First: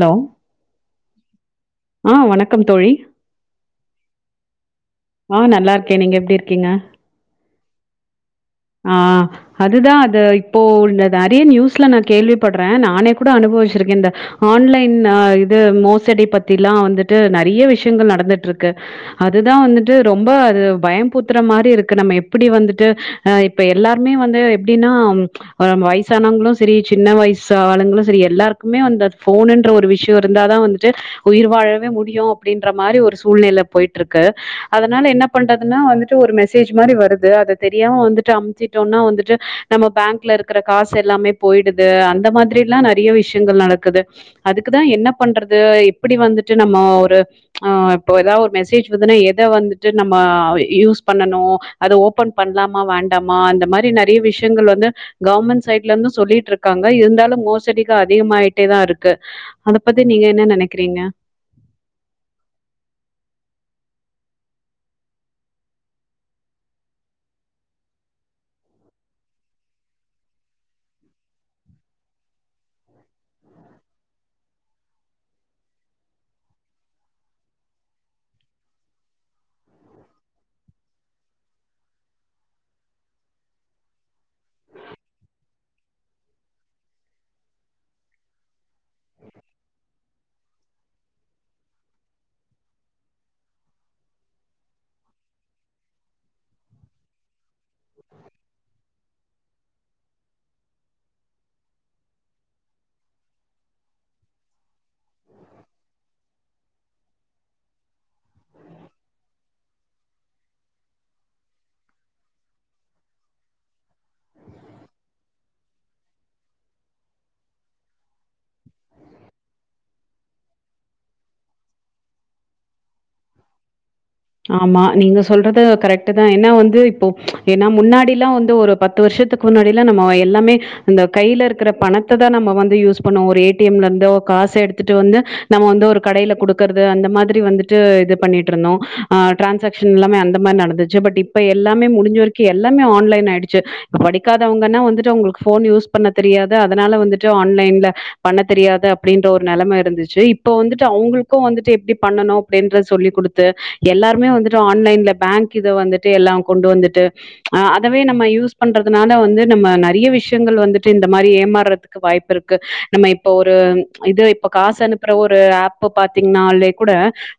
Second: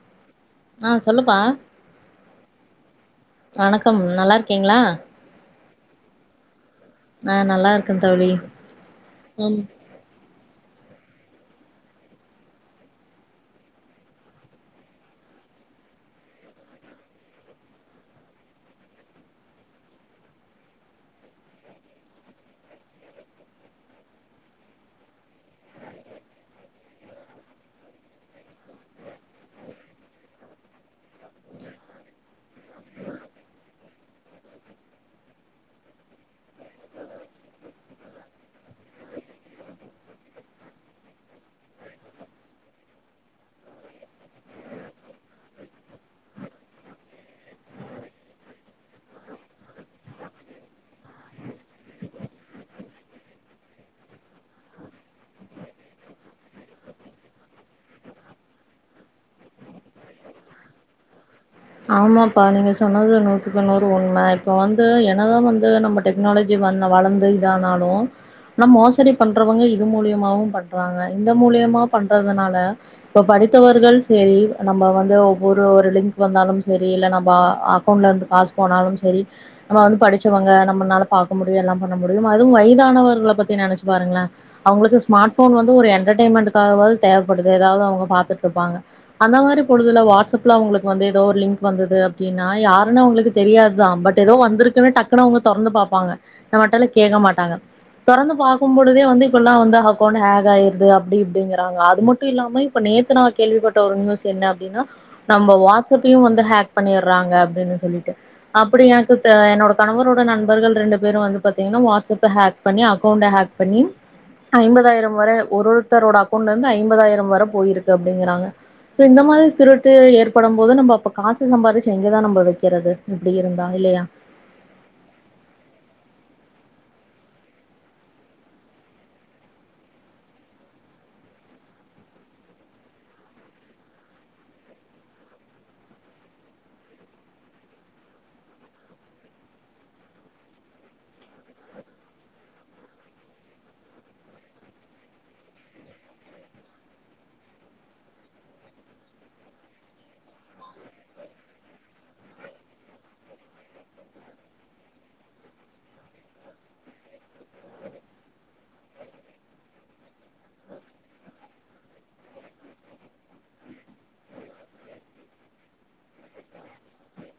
hello ஆ சொல்லுப்பா ஆ வணக்கம் தோழி வணக்கம் நல்லா இருக்கீங்ளா ஆ நல்லா இருக்கே நீங்க எப்டி இருக்கீங்க ஆ நல்லா இருக்கே தோழி ஆ ம் அதுதா அது இப்போ உள்ள நறைய நியூஸ்ல நா கேள்விப்படுறேன் நானே கூட அனுபவிச்சிருக்கே இந்த ஆன்லைன் அ இது மோசடி பத்திலா வந்துட்டு நறைய விஷயங்கள் நடந்துட்டுருக்கு அதுதா வந்துட்டு ரொம்ப அது பயம்பூத்துற மாரி இருக்கு நம்ம எப்டி வந்துட்டு அ இப்ப எல்லாருமே வந்து எப்படின்னா வயசானவங்களும் சேரி சின்ன வயசு ஆளுங்களு செரி எல்லாருக்குமே வந்து போனுன்ற ஒரு விஷயோ இருந்தாாதா வந்துட்டு உயிர் வாழவே முடியு அப்டின்ற மாரி ஒரு சூழ்நில போயிட்டு இருக்கு அதனால என்ன பண்றதுன்னா வந்துட்டு ஒரு மெசேஜ் மாரி வருது அத தெரியாம வந் வந்துட்டு அமுத்திட்டோம்னா வந்துட்டு நம்ம பேங்க்ல இருக்குற காசு எல்லாமே போயிடுது அந்த மாதிரி எல்லா நறைய விஷயங்கள் நடக்குது அதுக்கு தான் என்ன பண்றது எப்புடி வந்துட்டு நம்ம ஒரு இப்ப ஏதா ஒரு மெசேஜ் எத வந்துட்டு நம்ம யூஸ் பண்ணனு அது ஓபன் பண்ணலாமா வேண் டாமா அந்த மாரி நறைய விஷயங்கள் வந்து கவர்ரமெண்ட் சைட்ல இருந்து சொல்லிட்டு இருக்காங்க இருந்தாலு மோசடிக அதிகமாயிட்டே தான் இருக்கு அத பத்தி நீங்க என்ன நனைக்கிறீங்க ஆமாப்பா நீங்க சொன்னது நூத்துக்குநூறு உண்ம இப்ப வந்து என்னதா வந்து நம்ம டெக்னாலஜி வ வளர்ந்து இதானாலு ஆனா மோசடி பண்றவங்க இது மூலியமாவு பண்றாங்க இந்த மூலியமா பண்றதுனால இப்ப படித்தவர்கள் செரி நம்ம வந்து ஒவ்வொரு லிங்க் வந்தாலும் சேரி இல்ல நம்ம அக்கௌண்ட்ல இருந்து காசு போனாலு சேரி நம்ம வந்து படிச்சவங்க நம்மனால பார்க்க முடியு எல்லா பண்ண முடியு அதுவு வயதானவர்கள பத்தி நினைச்சு பாருங்களேன் அவங்களுக்கு ஸ்மார்ட் போன் வந்து ஒரு என்டர்டெயன்மெண்ட்டுகாவது தேவப்படுது ஏதாவது அவுங்க பாத்துட்டு இருப்பாங்க அந்த மாரி பொழுதுல வாட்ஸ்அப் ல உங்குளுக் வந்து எதோ ஒரு லிங்க் வந்தது அப்டின்னா யாருன்னு அவுங்களுக்கு தெரியாதுதா பட் எதோ வந்திருக்குன்னு டக்குனு அவுங்க தொறந்து பாப்பாங்க நம்மட்டல கேக்க மாட்டாங்க தொறந்து பாக்கு பொழுதே வந்து இப்பல்லா வந்து அக்கெளண்ட் ஹேக் ஆயிருது அப்டி இப்டிங்கறாங்க அது மட்டு இல்லாம இப்ப நேத்து நா கேள்விப்பட்ட ஒரு நியூஸ் என்ன அப்டின்னா நம்ப வாட்ஸ் வாட்ஸ்அப்பையு வந்து ஹேக் பண்ணிடுறாங்க அப்டின்னு சொல்லிட்டு அப்டி எனக்கு என்னோட கணவரோட நண்பர்கள் ரெண்டு பேரும் வந்து பாத்தீங்கன்னா வாட்ஸ்அப்ப ஹேக் பண்ணி அக்கவுண்ட் ஹேக் பண்ணி ஐம்பதாயிரம் வரை ஒருத்தரோட அக்கௌண்ட்ல இருந்து ஐம்பதாயிரம் வரை போயிருக்கு அப்டிங்கறாங்க சேரி இந்த மாரி திருட்டு ஏற்படும் போது நம்ம அப்ப காசு சம்பாரிச்சு எங்கேதா நம்ப வைக்கிறது இப்பிடி இருந்தா இல்லியா ஆமா நீங்க சொல்றது கரெக்ட் தா ஏன்னா வந்து இப்போ ஏன்னா முன்னாடில்லா வந்து ஒரு பத்து வருஷத்துக்கு முன்னாடில்லா நம்ம எல்லாமே இந்த கையில இருக்கிற பணத்த தா நம்ம வந்து யூஸ் பண்ணோ ஒரு ஏ டி எம்ல இருந்த காசு எடுத்துட்டு வந்து நம்ம வந்து ஒரு கடையில குடுக்குறது அந்த மாதிரி வந்துட்டு இது பண்ணிட்டு இருந்தோ அ டிரான்சாக்ஷன் எல்லாமே அந்த மாரி நடந்துச்சு பட் இப்ப எல்லாமே முடிஞ்ச வரைக்கு எல்லாமே ஆன்லைன் ஆயிடுச்சு இப்ப படிக்காதவங்கன்னா வந்துட்டு அவங்களுக்கு போன் யூஸ் பண்ண தெரியாது அதனால வந்துட்டு ஆன்லைன்ல பண்ண தெரியாது அப்டின்ற ஒரு நெலம இருந்துச்சு இப்ப வந்துட்டு அவங்களுக்கு வந்துட்டு எப்டி பண்ணணு அப்டின்றது சொல்லி குடுத்து எல்லாருமே வந்துட்டு ஆன்லைன்ல பேங்க் இத வந்துட்டு எல்லா கொண்டு வந்துட்டு அ அதவே நம்ம யூஸ் பண்றதுனால வந்து நம்ம நெறைய விஷயங்கள் வந்துட்டு இந்த மாரி ஏமாறதுக்கு வாய்ப்பு இருக்கு நம்ம இப்ப ஒரு இது காசு அனுப்புற ஒரு ஆப் பாத்தீங்கன்னாலே கூட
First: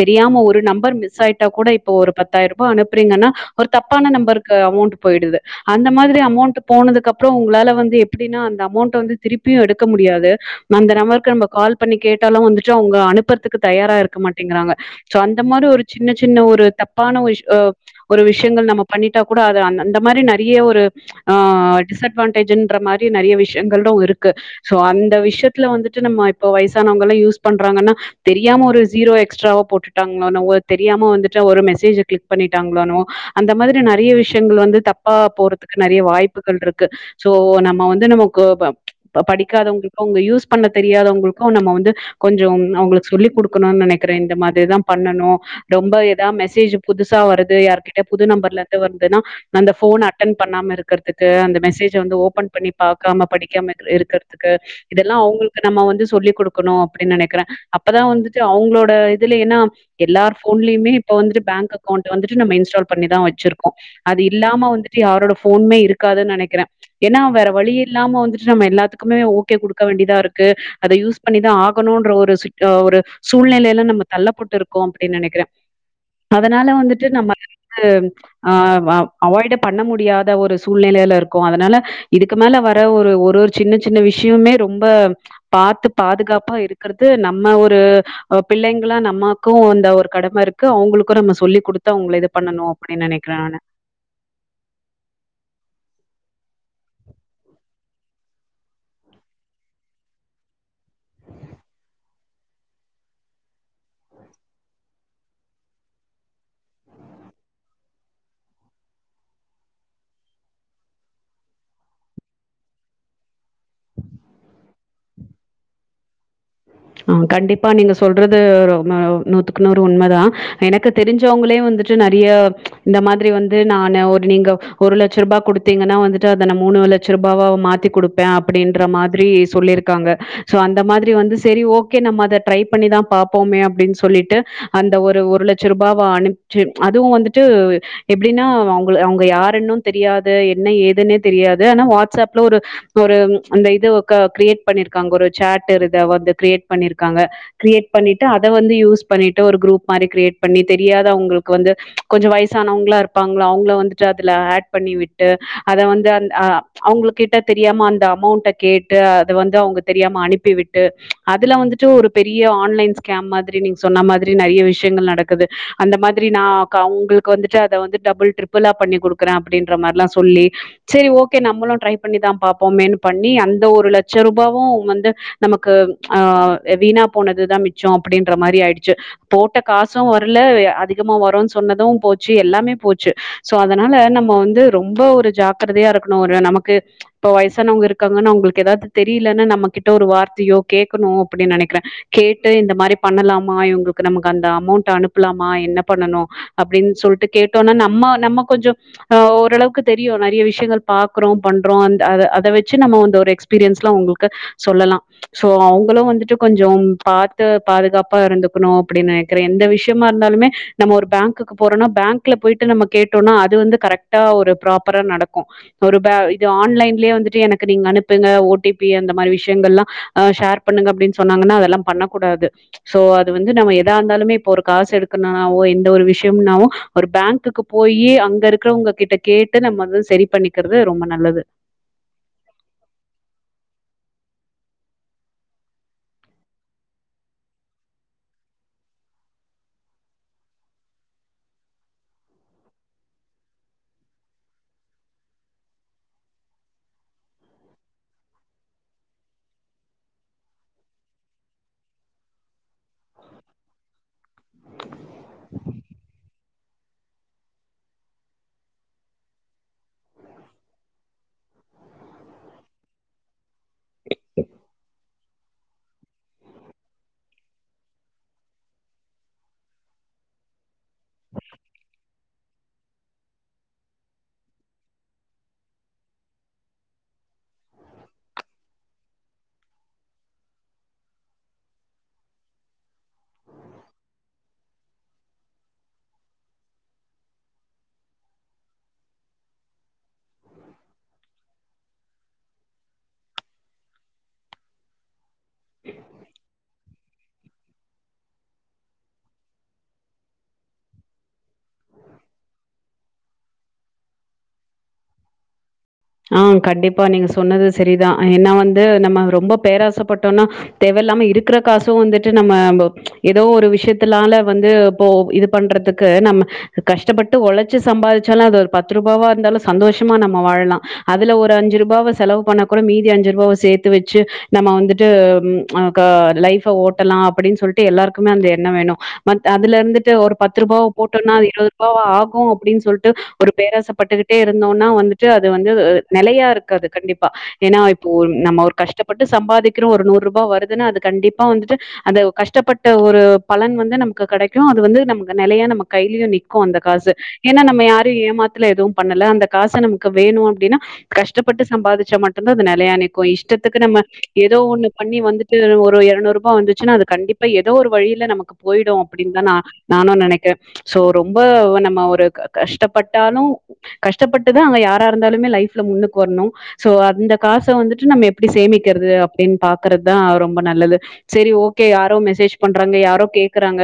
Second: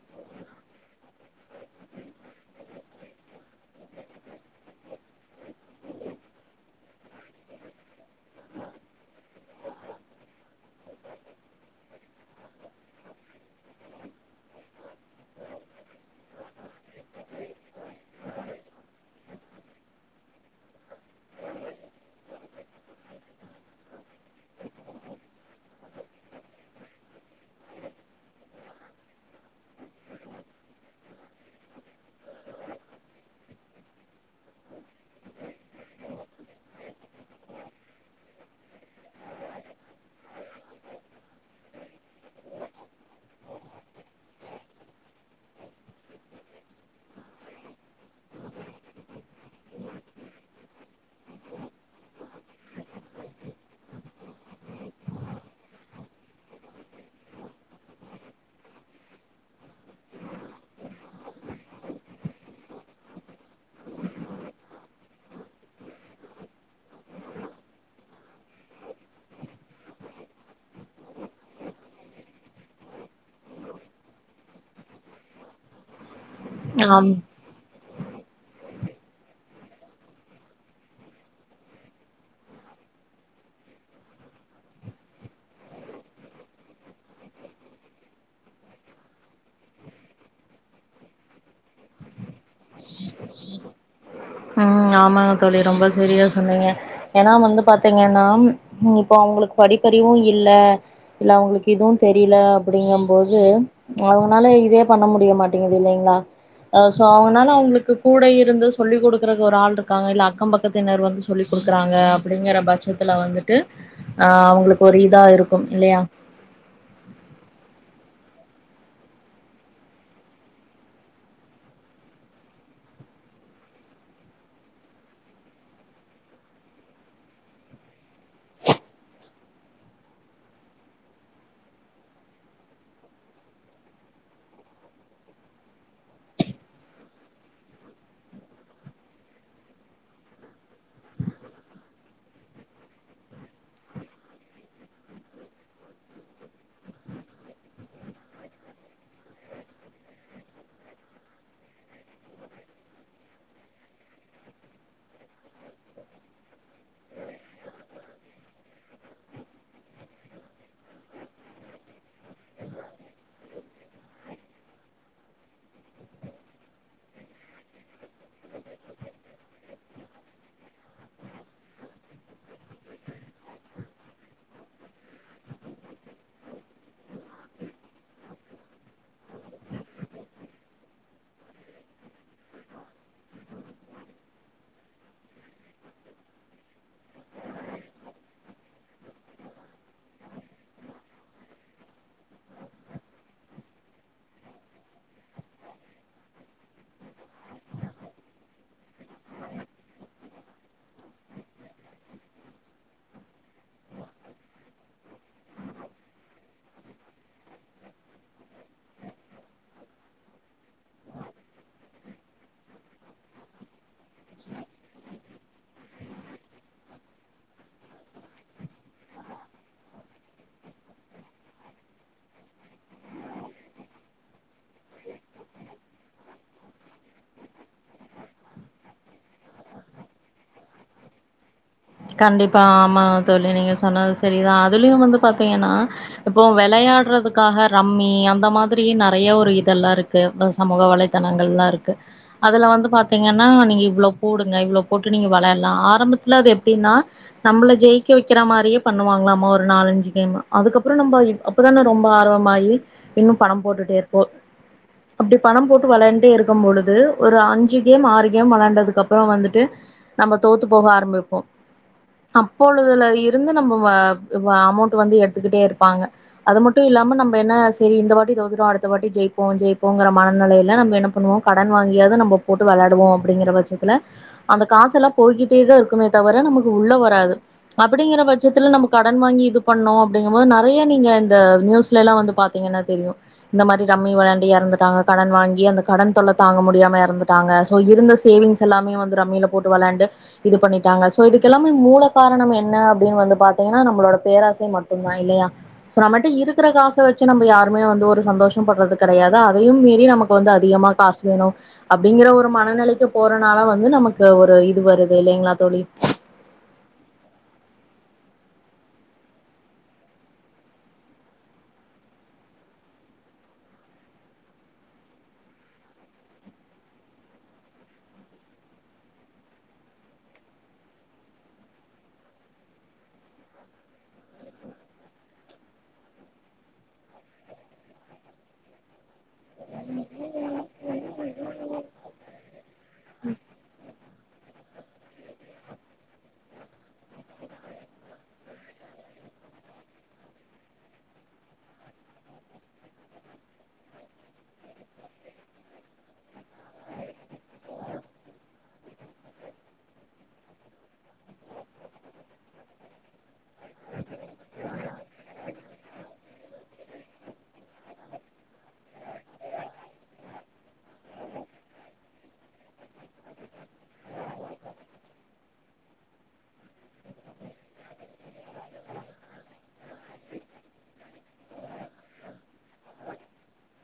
தெரியாம ஒரு நம்பர் மிஸ் ஆயிட்டா கூட இப்ப ஒரு பத்தாயிரம் ரூபாய் அனுப்புறீங்கன்னா ஒரு தப்பான நம்பருக்கு அமௌண்ட் போயிடுது அந்த மாதிரி அமௌண்ட் போனதுக்கு அப்றோ உங்களால வந்து எப்டின்னா அந்த அமௌண்ட வந்து திருப்பியு எடுக்க முடியாது அந்த நம்பருக்கு நம்ப கால் பண்ணி கேட்டாலு வந்துட்டு அவுங்க அனுப்புறதுக்கு தயாரா இருக்க மாட்டேங்கறாங்க சோ அந்த மாரி ஒரு சின்ன சின்ன ஒரு தப்பான ஒரு விஷ ஒரு விஷயங்கள் நம்ம பண்ணிட்டா கூட அது அந்த மாரி நெறைய ஒரு அ டிஸ்அட்வான்டேஜ்ன்ற மாரி நெறைய விஷயங்களு‌ இருக்கு சோ அந்த விஷயத்துல வந்துட்டு நம்ம இப்ப வயசானவங்கல்லா யூஸ் பண்றாங்கன்னா தெரியாம ஒரு ஜீரோ எக்ஸ்ட்ராவா போட்டுட்டாங்கனாவோ தெரியாம வந்து ஒரு மெசேஜ் கிளிக் பண்ணிட்டாங்களானோ அந்த மாரி நெறைய விஷயங்கள் வந்து தப்பா போறதுக்கு நெறைய வாய்ப்புகள் இருக்கு சோ நம்ம வந்து நமக்கு படிக்காதவங்களுக்கு அவங்க யூஸ் பண்ண தெரியாதவங்களுக்கு நம்ம வந்து கொஞ்சோ அவங்குளுக்கு சொல்லி் குடுக்கணுனு நெனைக்கிற இந்த மாரிதா பண்ணணு ரொம்ப எதா மெசேஜ் புதுசா வருது யாருகிட்ட புது நம்பர்ல இருந்து வருதுனா அந்த போன் அட்டென் பண்ணாம இருக்கிறதுக்கு அந்த மெசேஜ வந்து ஓபன் பண்ணி பாக்காம படிக்காம இருக்கிறதுக்கு இதெல்லா அவங்களுக்கு நம்ம வந்து சொல்லிக் குடுக்கணு அப்டின்னு நெனைக்கிற அப்பதா வந்துட்டு அவங்களோட இதுல ஏன்னா எல்லார் போன்லேயுமே இப்ப வந்துட்டு பேங்க் அக்கௌன்ட் வந்துட்டு நம்ம இன்ஸ்டால் பண்ணிதா வெச்சிருக்கோ அது இல்லாம வந்துட்டு யாரோட போனுமே இருக்கான்னு நெனைக்கிற ஏன்னா வேற வழி இல்லாம வந்துட்டு நம்ம எல்லாத்துக்குமே ஓகே குடுக்க வேண்டியதா இருக்கு அத யூஸ் பண்ணிதா ஆகணும்ன்ற ஒரு சிட் ஒரு சூழ்நிலையில்லா நம்ம தள்ளப்பட்டிருக்கோ அப்டினு நெனைக்கிற அதனால வந்துட்டு ஆம் நம்ம வந்து ஆ அவாய்ட பண்ண முடியாத ஒரு சூழ்நிலையில இருக்கோ அதனால இதுக்கு மேல வர ஒரு ஒரு ஒரு சின்ன சின்ன விஷயமுமே ரொம்ப பாத்து பாதுகாப்பா இருக்கறது நம்ம ஒரு பிள்ளைங்களா நமக்கு இதா ஒரு கடம இருக்கு அவங்களுக்கு நம்ம சொல்லி குடுத்து அவுங்கள இது பண்ணணு அப்படின்னு நனைக்கிறேன் நானு உம் ஆமாங்க தோழி ரொம்ப செரியா சொன்னீங்க ஏன்னா வந்து பாத்தீங்கன்னா இப்ப அவங்களுக்கு படிப்பறிவு இல்ல இல்ல அவங்களுக்கு எதுவும் தெரியல அப்படிங்க போது அவுங்கனால இதே பண்ண முடிய மாட்டிங்குது இல்லைங்களா ஹ் சோ அவங்கனால அவங்களுக்கு கூட இருந்து சொல்லி குடுக் கேக்க ஒரு ஆள் இருக்காங்க இல்ல அக்கம் பக்கத்தினர் வந்து சொல்லி் குடுக்குறாங்க அப்படிங்கிற பட்சத்துல வந்துட்டு ஆ அவங்களுக்கு ஒரு இதா இருக்கு இல்லையா ஆ கண்டிப்பா நீங்க சொல்றது ரொம்ப நூத்துக்குநூறு உண்மை தான் எனக்கு தெரிஞ்சவங்களே வந்துட்டு நெறைய இந்த மாதிரி வந்து நானு ஒரு நீங்க ஒரு லட்சம் ரூபாய் குடுத்தீங்கன்னா வந்துட்டு அத நாளைக்கு மூணு லட்ச ரூபாவா மாத்தி குடு அப்புடின்ற மாதிரி சொல்லியிருக்காங்க சோ அந்த மாதிரி வந்து சேரி ஓகே நம்ம அதை ட்ரை பண்ணிதான் பாப்போமே அப்படின்னு சொல்லிட்டு அந்த ஒரு ஒரு லட்சம் ரூபாவ அனுப்புச்சு அதுவும் வந்துட்டு எப்படின்னா அவங்க அவங்க யாருனு தெரியாது என்ன ஏதுன்னே தெரியாது ஆனா வாட்ஸ்அப்ல ஒரு ஒரு அந்த இதுக்க கிரியேட் பண்ணியிருக்காங்க ஒரு சாட்டு இருக்கு வந்த கிரியேட் பண்ணி இருக்காங்க கிரியேட் பண்ணிட்டு அத வந்து யூஸ் பண்ணிட்டு ஒரு குரூப் மாரி கிரியேட் பண்ணி தெரியாத அவங்களுக்கு வந்து கொஞ்சோ வயசானவங்களா இருப்பாங்களா அவங்கள வந்துட்டு அதுல ஆட் பண்ணி விட்டு அத வந்து அ அவுங்குள் கிட்ட தெரியாம அந்த அமௌண்ட கேட்டு அத வந்து அவங்க தெரியாம அனுப்பி விட்டு அதுல வந்துட்டு ஒரு பெரிய ஆன்லைன் ஸ்கேம் மாதிரி நீங்க சொன்ன மாதிரி நிறைய விஷயங்கள் நடக்குது அந்த மாதிரி நான் அவங்களுக்கு வந்துட்டு அத வந்து டபுள் ட்ரிபிளா பண்ணி குடுக்குறேன் அப்படின்ற மாதிரல்லா சொல்லி சேரி ஓகே நம்மளும் ட்ரை பண்ணிதான் பார்ப்போமேன் பண்ணி அந்த ஒரு லட்சம் ரூபாவு வந்து நமக்கு ஆ வீணா போனதுதான் மிச்சோ அப்படின்ற மாரி ஆயிடுச்சு போட்ட காசும் வரல அதிகமா வரும்னு சொன்னது போச்சு எல்லாமே போச்சு சோ அதனால நம்ம வந்து ரொம்ப ஒரு ஜாக்கிரதையா இருக்கணு ஒரு நமக்கு இப்ப வயசானவங்க இருக்காங்கன்னா அவங்களுக்கு ஏதாவது தெரியலன்னு நம்ம கிட்ட ஒரு வார்த்தையோ கேக்கணு அப்படின்‌ நினைக்கிறேன் கேட்டு இந்த மாரி பண்ணலாமா இவங்களுக்கு நமக்கு அந்த அமௌண்ட் அனுப்பலாமா என்ன பண்ணணு அப்படின்னு சொல்ட்டு கேட்டோனா நம்ம நம்ம கொஞ்சோ அ ஓரளவுக்கு தெரியு நிறைய விஷயங்கள் பாக்குறோம் பண்றோ அந்த அத அத வச்சு நம்ம வந்த ஒரு எக்ஸ்பீரியன்ஸ்ல உங்களுக்கு சொல்லலா சோ அவங்களும் வந்துட்டு கொஞ்சோ பாத் து பாதுகாப்பா இருந்துக்கணு அப்படி நெனைக்கிறன் எந்த விஷய மா இருந்தாலுமே நம்ம ஒரு பேங்க்குக்கு போறோனா பேங்க்ல போயிட்டு நம்ம கேட்டோனா அது வந்து கரெக்ட் தா ஒரு ப்ராப்பரா நட ஒரு ப இது ஆன்லைன்லயே வந்துட்டு எனக்கு நீங்க அனுப்புங்க ஓடிபி அந்த மாதிரி விஷயங்கெல்லாம் அ ஷேர் பண்ணுங்க அப்டின்னு சொன்னாங்கன்னா அதெல்லாம் பண்ணக்கூடாது சோ அது வந்து நம்ம எதா இருந்தாலுமே இப்போ ஒரு காசு எடுக்கணும்னாவோ எந்த ஒரு விஷயம்னாவோ ஒரு பேங்குக்கு போயி அங்க இருக்கிறவங்க கிட்ட கேட்டு நம்ம சரி பண்ணிக்கிறது ரொம்ப நல்லது கண்டிப்பா ஆமா தோழி நீங்க சொன்னது சரிதான் அதுலயும் வந்து பாத்தீங்கன்னா இப்போ விளையாடுறதுக்காக ரம்மி அந்த மாதிரி நிறைய ஒரு இதெல்லாம் இருக்கு சமூக வலைத்தளங்கள்லாம் இருக்கு அதுல வந்து பாத்தீங்கன்னா நீங்க இவ்வளோ போடுங்க இவ்வளவு போட்டு நீங்க விளையாடலாம் ஆரம்பத்துல அது எப்டின்னா நம்பள ஜெயிக்க வைக்கிற மாரியே பண்ணுவாங்களாமா ஒரு நாலஞ்சு கேம் அதுக்கப்புறம் நம்ப அப்பதானே ரொம்ப ஆர்வமாகி இன்னும் பணம் போட்டுட்டே இருப்போம் அப்டி பணம் போட்டு விளையாண்டே இருக்கும் பொழுது ஒரு அஞ்சு கேம் ஆறு கேம் விளையாண்டதுக்கு அப்புறம் வந்துட்டு நம்ம தோத்து போக ஆரம்பிப்போம் அப்பொழுதுல இருந்து நம்ப அமௌண்ட் வந்து எடுத்துக்கிட்டே இருப்பாங்க அது மட்டும் இல்லாம நம்ப என்ன சரி இந்த வாட்டி தோத்துட்டோம் சரி அடுத்த வாட்டி ஜெயிப்போம் ஜெயிப்போங்கிற மனநிலையில நம்ம என்ன பண்ணுவோம் கடன் வாங்கியாவது நம்ப போட்டு விளையாடுவோம் அப்படிங்கிற பட்சத்துல அந்த காச எல்லாம் போய்கிட்டே தான் இருக்குமே தவர நமக்கு உள்ள வராது அப்படிங்கற பட்சத்துல நம்ப கடன் வாங்கி இது பண்ணோம் அப்டிங்கும் போது நிறைய நீங்க இந்த ந்யூஸ்லெல்லா வந்து பாத்திங்கனா தெரியும் இந்த மாரி ரம்மி விளையாண்டு இறந்துட்டாங்க கடன் வாங்கி அந்த கடன் தொல்ல தாங்க முடியாம இறந்துட்டாங்க சோ இருந்த சேவிங்ஷ் எல்லாமே ரம்மியில போட்டு விளையாண்டு இது பண் ட்டாங்க ஸோ இதுக்கெல்லாமே மூல காரணம் என்ன அப்படின்னு வந்து பாத்தீங்கன்னா நம்மளோட பேராசை மட்டும தான் இல்லையா சோ நம்மட்ட இருக்குற காஸ் ச வெச்சு நம்ம யாருமே வந்து ஒரு சந்தோஷம் படுறது கடையது அதையு மீறி நமக்கு வந்து அதிகமா காசு வேணு அப்டிங்கற ஒரு மனநெலைக்கு போறனால வந்து நமக்கு ஒரு இது வருது இல்லைங்ளா தோழி ம் கண்டிப்பா நீங்க சொன்னது சரிதான் என்ன வந்து நம்ம ரொம்ப பேராசைப்பட்டோனா தேவையில்லாம இருக்கற காசு வந்துட்டு நம்ம ஏதோ ஒரு விஷயத்துலால வந்து இப்போ இது பண்றதுக்கு நம்ம கஷ்டப்பட்டு உழைச்சு சம்பாதிச்சாலு அது ஒரு பத்து ரூபாவா இருந்தாலு சந்தோஷமா நம்ம வாழலா அதுல ஒரு அஞ்சு ரூபாவ செலவு பண்ண கூட மீதி அஞ்சு ரூபாவ சேத்து வச்சு நம்ம வந்துட்டு க லைஃப ஓட்டலாம் அப்டின்னு சொல்லிட்டு எல்லாருக்குமே அந்த எண்ண வேணு அத அதுல இருந்துட்டு ஒரு பத்து ரூபாவ போட்டோம்னா அது இருபது ரூபாவா ஆகும் அப்டின்னு சொல்ட்டு ஒரு பேராசப்பட்டுக்கிட்டே இருந்தோனா வந்துட்டு வந்து நெலையா இருக்காது கண்டிப்பா ஏன்னா இப்போ நம்ம ஒரு கஷ்டப்பட்டு சம்பாதிக்கிறோ ஒரு நூறு ரூபாய் வருதுன்னா அது கண்டிப்பா வந்துட்டு அந்த கஷ்டப்பட்ட ஒரு பலன் வந்து நமக்கு கிடைக்கு அது வந்து நம் நிலையா நம்ம கையிலயு நிக்கு அந்த காசு ஏன்னா நம்ம யாரு ஏமாத்துல எதுவுபண்ணல அந்த காச நமக்கு வேணு அப்டினா கஷ்டப்பட்டு சம்பாதிச்சா மட்டும்தா அது நெலையா நிக்கும் இஷ்டத்துக்கு நம்ம ஏதோ ஒன்னு பண்ணி வந்துட்டு ஒரு இருநூறு ரூபாய் வந்துச்சுன்னா அது கண்டிப்பா ஏதோ ஒரு வழியில நமக்கு போயிடு அப்டின்தா நானு நெனைக்க சோ ரொம்ப நம்ம ஒரு க க கஷ்டப்பட்டாலும் கஷ்டப்பட்டுதா அங்க யார இருந்தாலுமே லைஃப்ல முன்னுக்கு வரணு சோ அந்த காசை வந்துட்டு நம்ம எப்டி சேமிக்கிறது அப்டின்னு பாக்குறதுதான் ரொம்ப நல்லது சரி ஓகே யாரோ மெசேஜ் பண்றாங்க யாரோ கேக்குறாங்க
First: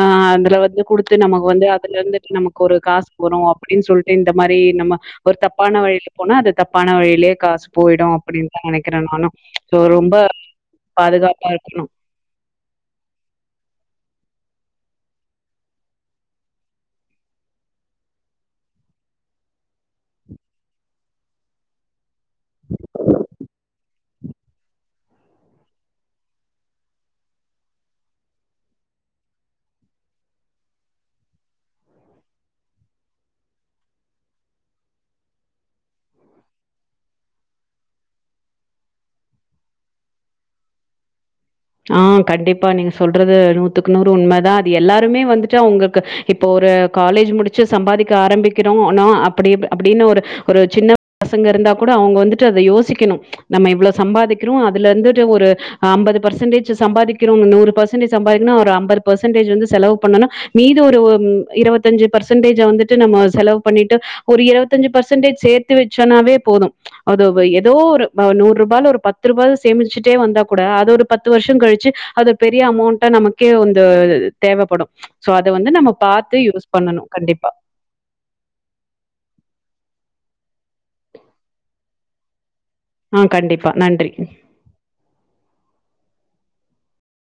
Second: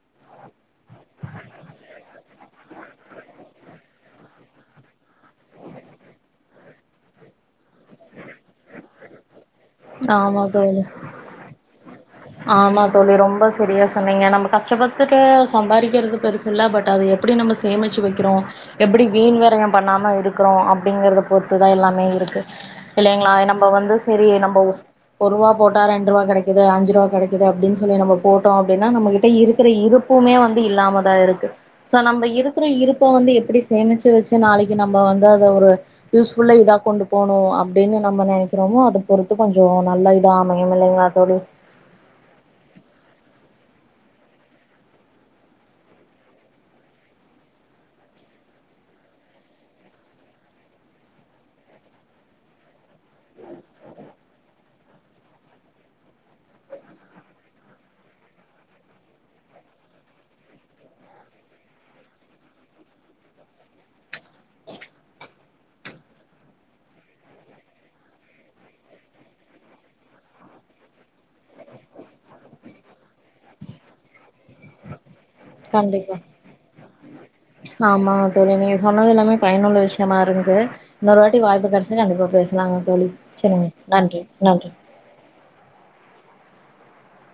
ஆ அதுல வந்து குடுத்து நமக்கு வந்து அதுல இருந்து நமக்கு ஒரு காசு வரு அப்டின்னு சொல்ட்டு இந்த மாரி நம்ம ஒரு தப்பான வழியில போனா அது தப்பான வழியிலேயே காசு போயிடு அப்டின்னுதா நெனைக்கிறே நானு சோ ரொம்ப ஆமா தோழி பாதுகாப்பா இர் கனு ஆமா தோழி ரொம்ப சரியா சொன்னீங்க நம்ம கஷ்டப்பட்டுட்டு சம்பாறிக்கிறது பெருசில்ல பட் அது எப்டி நம்ம சேமிச்சு வெக்கிறோ எப்டி வீண் வரையம் பண்ணாம இருக்குறோ அப்டிங்கிறது பொறுத்துதா எல்லாமே இருக்கு இல்லைங்களா நம்ப வந்து சரி நம்ப ஒரூவா போட்டா ரெண்டு ரூவா கெடைக்கிது அஞ்சு ரூவா கெடைக்குது அப்டின் சொல்லி நம்ம போட்டோ அப்டின்னா நம்மகிட்ட இருக்குற இருப்புமே வந்து இல்லாமதா இருக்கு சோ நம்ப இருக்குற இருப்ப வந்து எப்டி சேமிச்சு வெச்சு நாளைக்கு நம்ம வந்து அத ஒரு யூஸ்ஃபுல்லா இதா கொண்டு போணு அப்டின்னு நம்ம நெனைக்கிறமோ அத பொறுத்து கொஞ்சோ நல்ல இதா அமையுமில்லைங்களா தோழி ம் கண்டிப்பா நீங்க சொல்றது நூத்துக்கு நூறு உண்மதா அது எல்லாருமே வந்துட்டு அவுங்களுக்கு இப்போ ஒரு காலேஜ் முடிச்சு சம்பாதிக்க ஆரம்பிக்கிறோ னோ அப்டி ப அப்டின்னு ஒரு ஒரு சின்ன பசங்க இருந்தா கூட அவுங்க வந்துட்டு அத யோசிக்கணு நம்ம இவ்ளோ சம்பாதிக்கிறோ அதுல இருந்துட்டு ஒரு அம்பது பர்சன்டேஜ் சம்பாதிக்கிறோ நூறு பர்சன்டேஜ் சம்பார்ன ஒரு அம்பது பர்சன்டேஜ் வந்து செலவு பண்ணனு மீத ஒரு ம் இரவத்தஞ்சு பர்சன்டேஜ் வந்துட்டு நம்ம செலவு பண்ணிட்டு ஒரு இருவத்தஞ்சு பர்சன்டேஜ் சேத்து வெச்சனாவே போது அத வ எதோ ஒரு ப நூ ருபால ஒரு பத்து ருபா சேமிச்சுட்டே வந்தா கூட அதொரு பத்து வர்ஷங் கழிச்சு அது பெரிய அமௌண்டா நமக்கே வந்து தேவப்படு சோ அத வந்து நம்ம கண்டிப்பா பாத்து யூஸ் பண்ணணு கண்டிப்பா ஆமாங்க தோழி நீங்க சொன்னது எல்லாமே பயனுள்ள விஷ் யமா இருகுது இன்னொரு வாட்டி வாய்ப்பு கெடச்சா கண்டிப்பா பேஸ் லாங்க தோழி ஆ செரிங்க கண்டிப்பா நன்றி நன்றி